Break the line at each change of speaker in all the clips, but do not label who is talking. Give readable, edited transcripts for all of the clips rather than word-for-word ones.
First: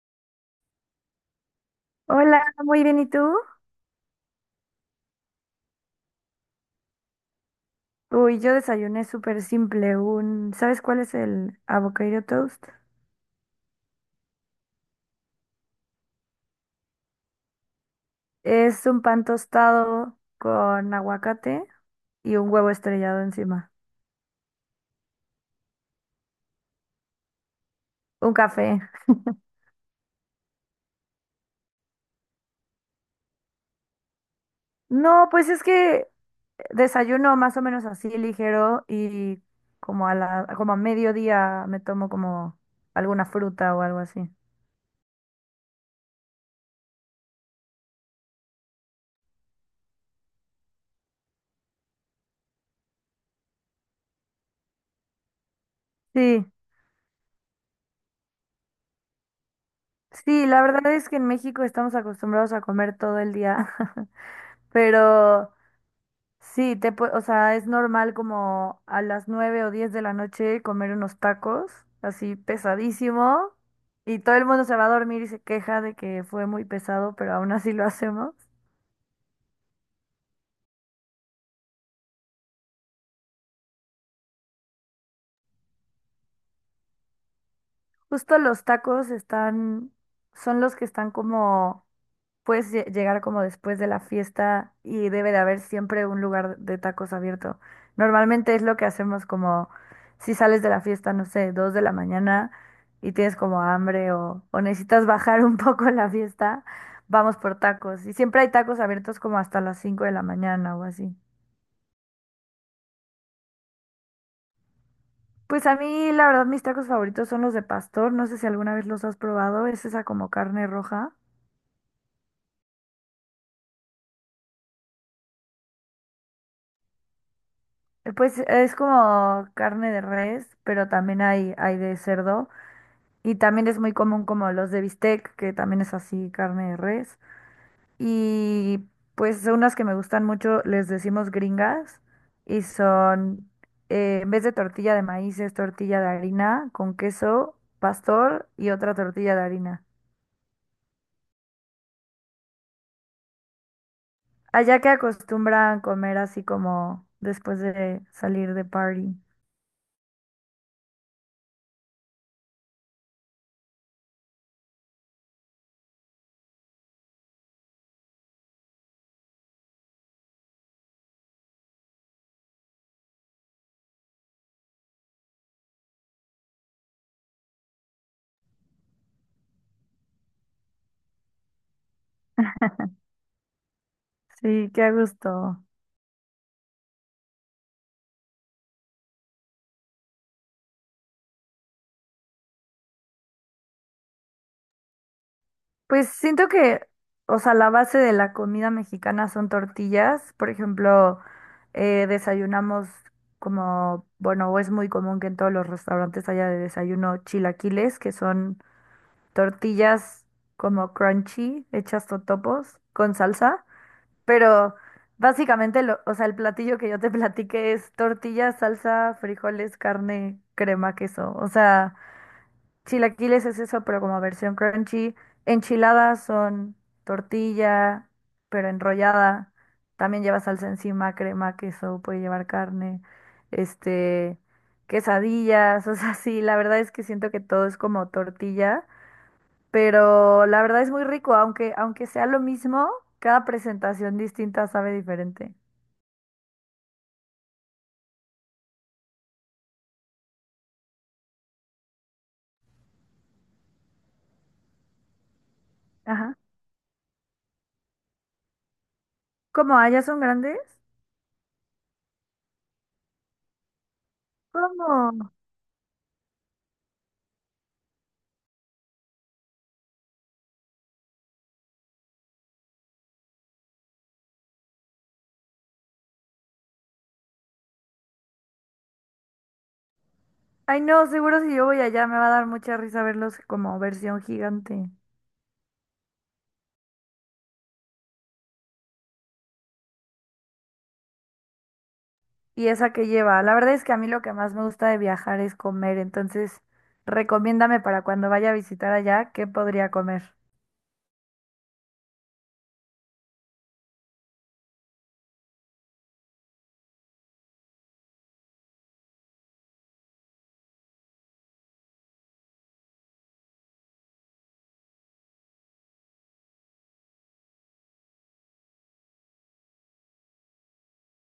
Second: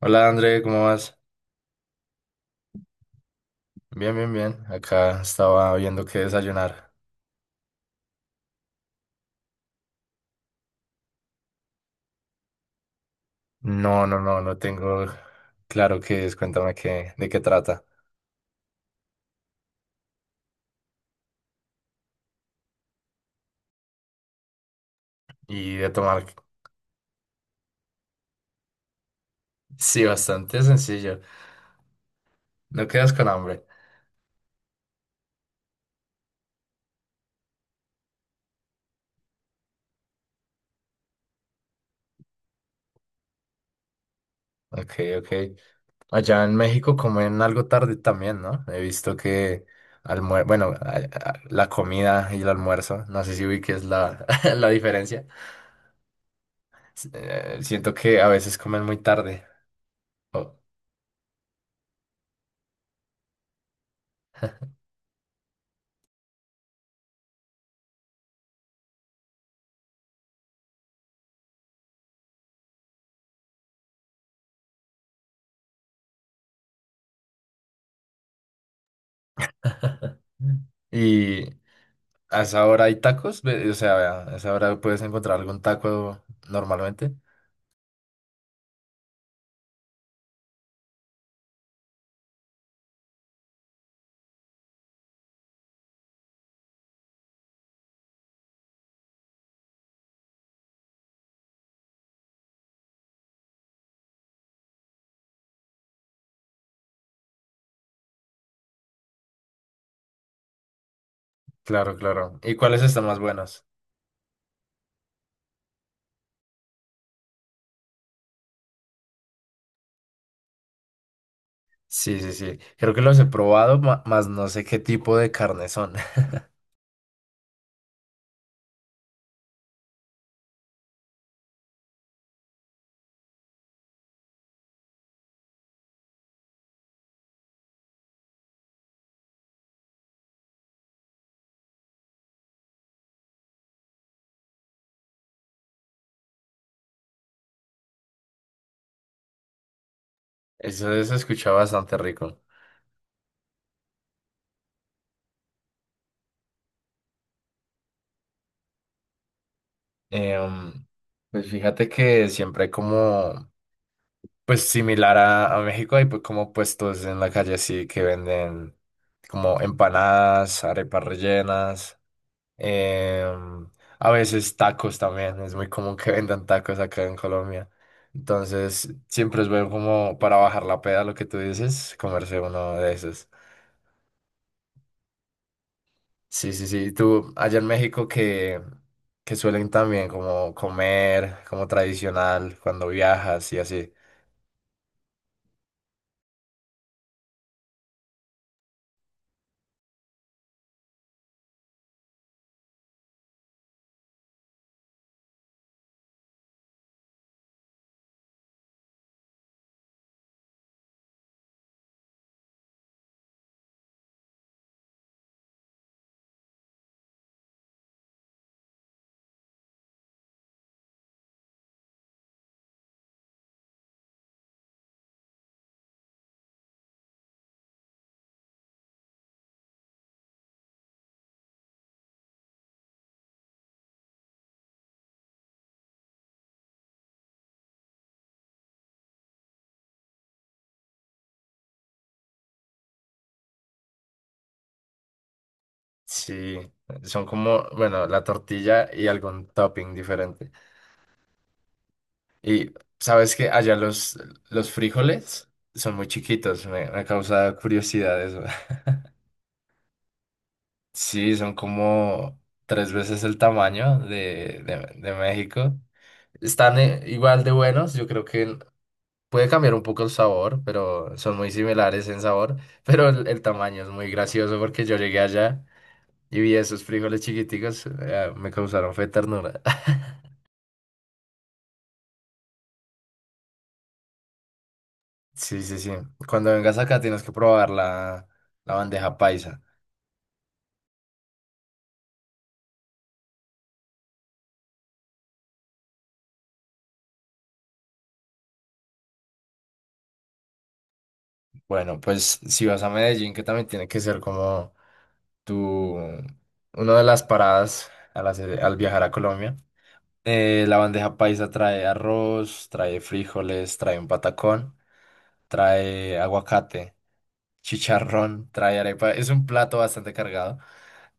Hola André, ¿cómo vas?
Hola, muy bien, ¿y tú?
Bien, bien, bien. Acá estaba viendo qué desayunar.
Uy, yo desayuné súper simple, un, ¿sabes cuál es el avocado toast?
No, no, no, no tengo claro qué es. Cuéntame de qué trata.
Es un pan tostado con aguacate y un huevo estrellado encima,
Y de tomar.
un café.
Sí, bastante sencillo. No quedas con hambre.
No, pues es que desayuno más o menos así ligero y como a mediodía me tomo como alguna fruta o algo así.
Ok, ok. Allá en México comen algo tarde también, ¿no? He visto que almuer... bueno, la comida y el almuerzo, no sé si vi que es la diferencia.
Sí,
Siento que a veces comen muy tarde.
sí,
Oh.
la verdad es que en México estamos acostumbrados a comer todo el día, pero o sea, es normal como a las 9 o 10 de la noche comer unos tacos, así pesadísimo, y todo el mundo se va a dormir y se queja de que fue muy pesado, pero aún así lo hacemos.
Y ¿a esa hora hay tacos? O sea, a esa hora puedes encontrar algún taco normalmente.
Justo los tacos están, son los que están como Puedes llegar como después de la fiesta y debe de haber siempre un lugar de tacos abierto. Normalmente es lo que hacemos como si sales de la fiesta, no sé, 2 de la mañana y tienes como hambre o necesitas bajar un poco la fiesta, vamos por tacos. Y siempre hay tacos abiertos como hasta las 5 de la mañana o así.
Claro, claro. ¿Y cuáles están más buenos?
Pues a mí la verdad mis tacos favoritos son los de pastor, no sé si alguna vez los has probado, es esa como carne roja.
Sí, sí, sí. Creo que los he probado, más no sé qué tipo de carne son.
Pues es como carne de res, pero también hay de cerdo. Y también es muy común como los de bistec, que también es así, carne de res. Y pues son unas que me gustan mucho, les decimos gringas, y son, en vez de tortilla de maíz, es tortilla de harina con queso, pastor y otra tortilla de harina.
Eso se escucha bastante rico.
Allá que acostumbran comer así como después de salir de party.
Em, pues fíjate que siempre hay pues similar a México, hay como puestos en la calle así que venden como empanadas, arepas rellenas. Em, a veces tacos también, es muy común que vendan tacos acá en Colombia. Entonces, siempre es bueno como para bajar la peda, lo que tú dices, comerse uno de esos.
Sí, qué a gusto.
Sí, sí, sí. Allá en México que suelen también como comer, como tradicional, cuando viajas y así.
Pues siento que, o sea, la base de la comida mexicana son tortillas. Por ejemplo, desayunamos bueno, o es muy común que en todos los restaurantes haya de desayuno chilaquiles, que son tortillas como crunchy, hechas totopos, con salsa. Pero básicamente, o sea, el platillo que yo te platiqué es tortillas, salsa, frijoles, carne, crema, queso. O sea... Chilaquiles es eso, pero como versión crunchy. Enchiladas son tortilla, pero enrollada. También lleva salsa encima, crema, queso, puede llevar carne, este, quesadillas, o sea, sí, la verdad es que siento que todo es como tortilla, pero la verdad es muy rico, aunque sea lo mismo, cada presentación distinta sabe diferente.
Sí, son como, bueno, la tortilla y algún topping diferente. Y sabes que allá los frijoles son muy
Ajá.
chiquitos, me causa curiosidad eso.
¿Cómo? ¿Allá son grandes?
Sí, son como tres veces el tamaño
¿Cómo?
de México. Están igual de buenos, yo creo que puede cambiar un poco el sabor, pero son muy similares en sabor, pero el tamaño es muy gracioso porque yo llegué allá y vi esos frijoles chiquiticos, me causaron fe ternura.
Ay, no, seguro si yo voy allá me va a dar mucha risa verlos como versión gigante.
Sí, sí, sí. Cuando vengas acá tienes que probar la bandeja paisa.
¿Y esa que lleva? La verdad es que a mí lo que más me gusta de viajar es comer, entonces recomiéndame para cuando vaya a visitar allá, ¿qué podría comer?
Bueno, pues si vas a Medellín, que también tiene que ser como tu, una de las paradas al viajar a Colombia. La bandeja paisa trae arroz, trae frijoles, trae un patacón, trae aguacate, chicharrón, trae arepa. Es un plato bastante cargado.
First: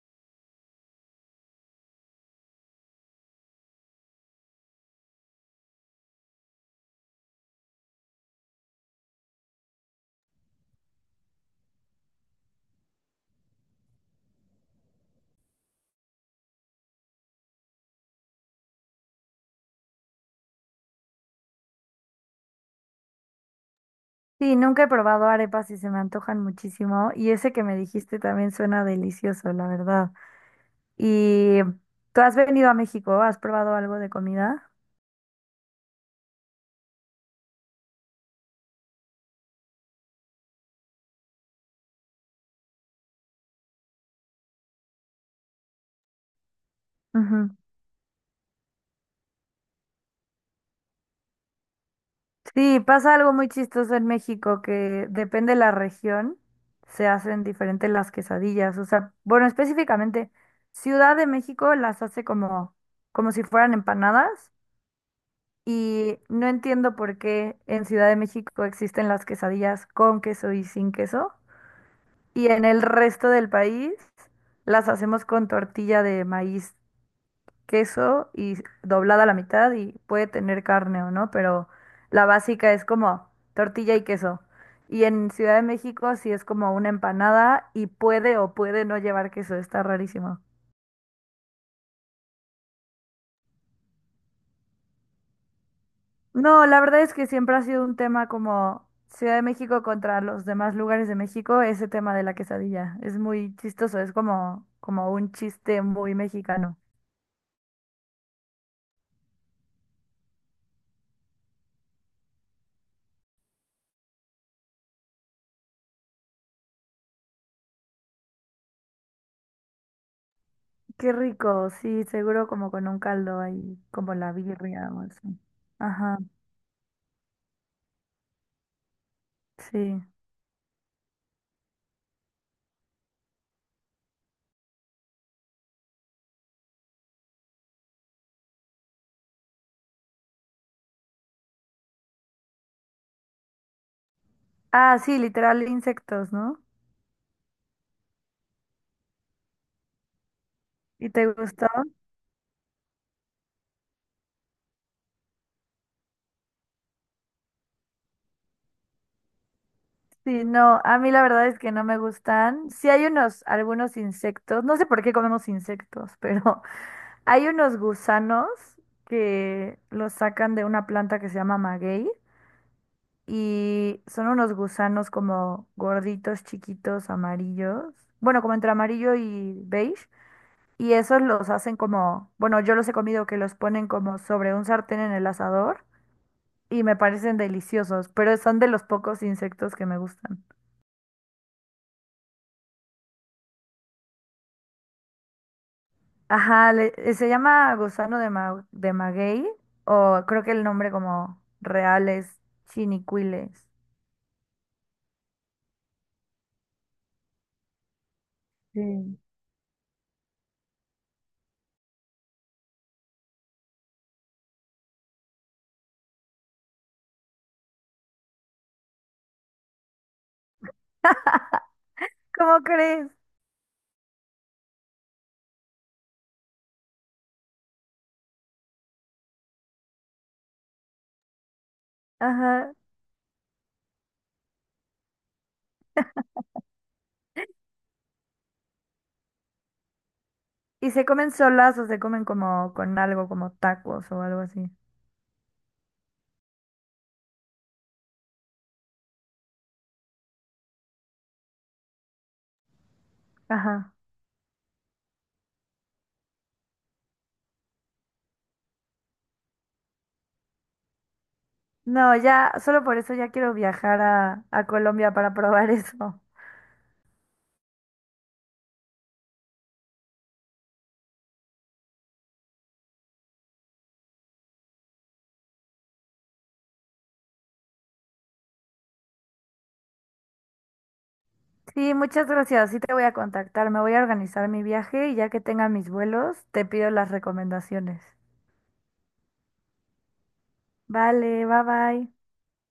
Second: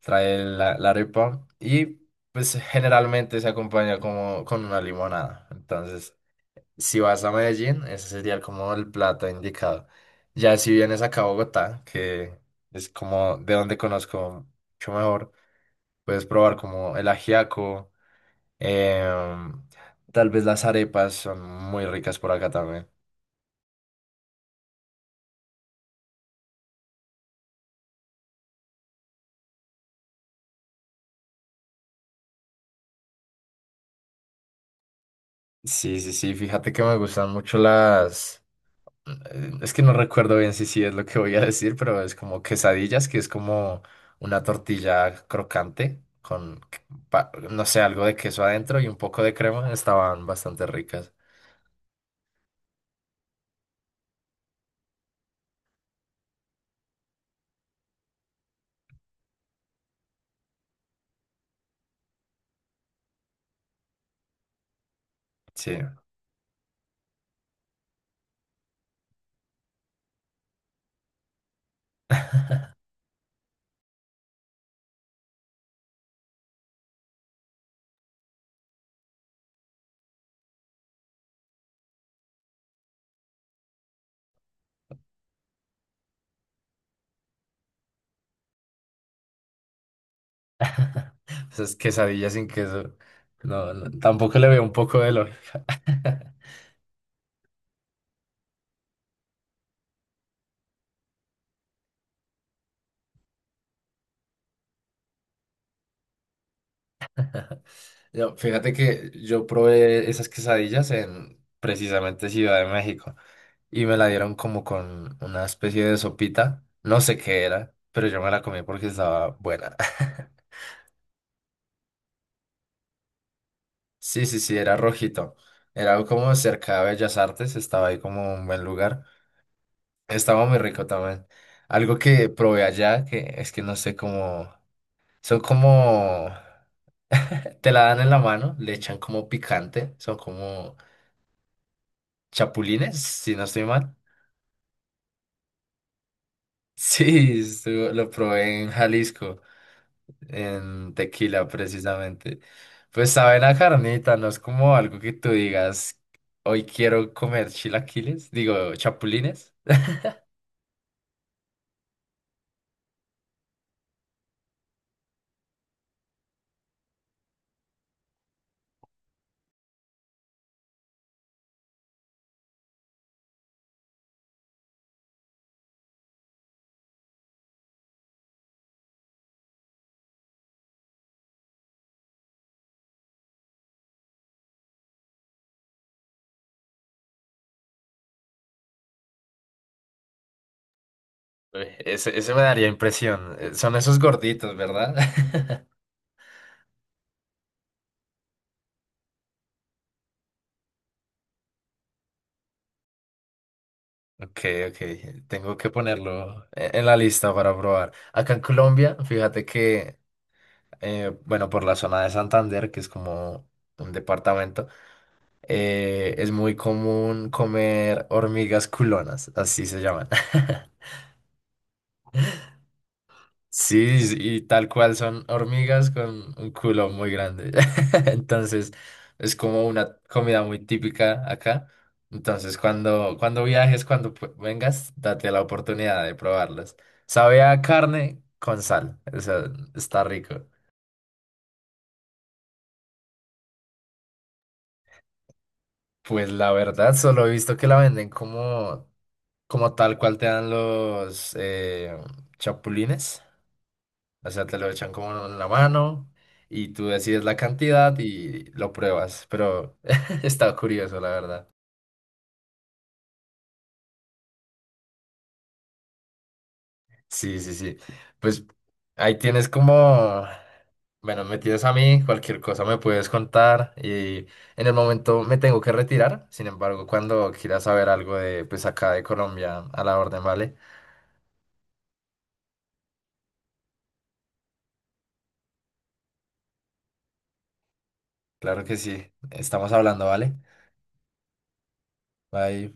Trae la arepa y pues generalmente se acompaña como con una limonada. Entonces, si vas a Medellín, ese sería como el plato indicado. Ya si vienes acá a Bogotá, que es como de donde conozco mucho mejor. Puedes probar como el ajiaco, em, tal vez las arepas son muy ricas por acá también.
Sí, nunca he probado arepas y se me antojan muchísimo y ese que me dijiste también suena delicioso, la verdad. ¿Y tú has venido a México? ¿Has probado algo de comida?
Sí, sí, sí, fíjate que me gustan mucho las... Es que no recuerdo bien si sí es lo que voy a decir, pero es como quesadillas, que es como una tortilla crocante
Ujú.
no sé, algo de queso adentro y un poco de crema. Estaban bastante ricas.
Sí, pasa algo muy chistoso en México que depende de la región, se hacen diferentes las quesadillas. O sea, bueno, específicamente Ciudad de México las hace como si fueran empanadas
Sí,
y no entiendo por qué en Ciudad de México existen las quesadillas con queso y sin queso y en el resto del país las hacemos con tortilla de maíz queso y doblada a la mitad y puede tener carne o no, pero la básica es como tortilla y queso. Y en Ciudad de México sí es como una empanada y puede o puede no llevar queso, está rarísimo.
esas quesadillas sin queso. No, no, tampoco le veo un poco de lógica.
No, la verdad es que siempre ha sido un tema como Ciudad de México contra los demás lugares de México, ese tema de la quesadilla. Es muy chistoso, es como un chiste muy mexicano.
Fíjate que yo probé esas quesadillas en precisamente Ciudad de México y me la dieron como con una especie de sopita. No sé qué era, pero yo me la comí porque estaba buena.
Qué rico, sí, seguro como con un caldo ahí, como
Sí,
la
sí, sí, era
birria o
rojito.
así.
Era algo
Ajá,
como cerca de Bellas Artes, estaba ahí como un buen lugar.
sí.
Estaba muy rico también. Algo que probé allá, que es que no sé cómo... Son como... Te la dan en la mano, le echan como picante, son como chapulines, si no estoy mal.
Ah, sí, literal insectos, ¿no?
Sí, lo probé en Jalisco, en
¿Y te
Tequila
gustó?
precisamente. Pues sabe la carnita, no es como algo que tú digas, hoy quiero comer chilaquiles, digo, chapulines.
Sí, no, a mí la verdad es que no me gustan. Sí hay unos, algunos insectos, no sé por qué comemos insectos, pero hay unos gusanos que los sacan de una planta que se llama maguey y son unos gusanos como gorditos, chiquitos, amarillos, bueno, como entre amarillo y beige. Y esos los hacen como, bueno, yo los he comido que los ponen como sobre un sartén en el asador y me parecen deliciosos, pero son de los pocos insectos que me gustan.
Uy, ese me daría impresión. Son esos gorditos, ¿verdad?
Ajá, se llama gusano de, de maguey, o creo que el nombre como real es chinicuiles.
Ok, ok, tengo que ponerlo en la lista para probar. Acá en Colombia,
Sí.
bueno, por la zona de Santander, que es como un departamento, es muy común comer hormigas culonas, así se llaman.
¿Cómo crees?
Sí, sí, y tal cual son hormigas con un culo muy grande. Entonces, es como una comida muy típica acá. Entonces,
Ajá.
cuando viajes, vengas, date la oportunidad de probarlas. Sabe a carne con sal, o sea, está rico.
Y se comen solas o se comen como con algo, como tacos o algo así.
Pues la verdad, solo he visto que la venden como tal cual te dan los chapulines.
Ajá.
O sea, te lo echan como en la mano y tú decides la cantidad y lo pruebas. Pero está curioso, la verdad.
No, ya, solo por eso ya quiero viajar a Colombia para probar eso.
Sí, sí, sí. Pues ahí tienes como, bueno, me tienes a mí, cualquier cosa me puedes contar y en el momento me tengo que retirar. Sin embargo, cuando quieras saber algo de, pues acá de Colombia, a la orden, ¿vale?
Sí, muchas gracias. Sí te voy a contactar. Me voy a organizar mi viaje y ya que tenga mis vuelos, te pido las recomendaciones.
Claro que sí. Estamos hablando, ¿vale?
Vale, bye bye.
Bye.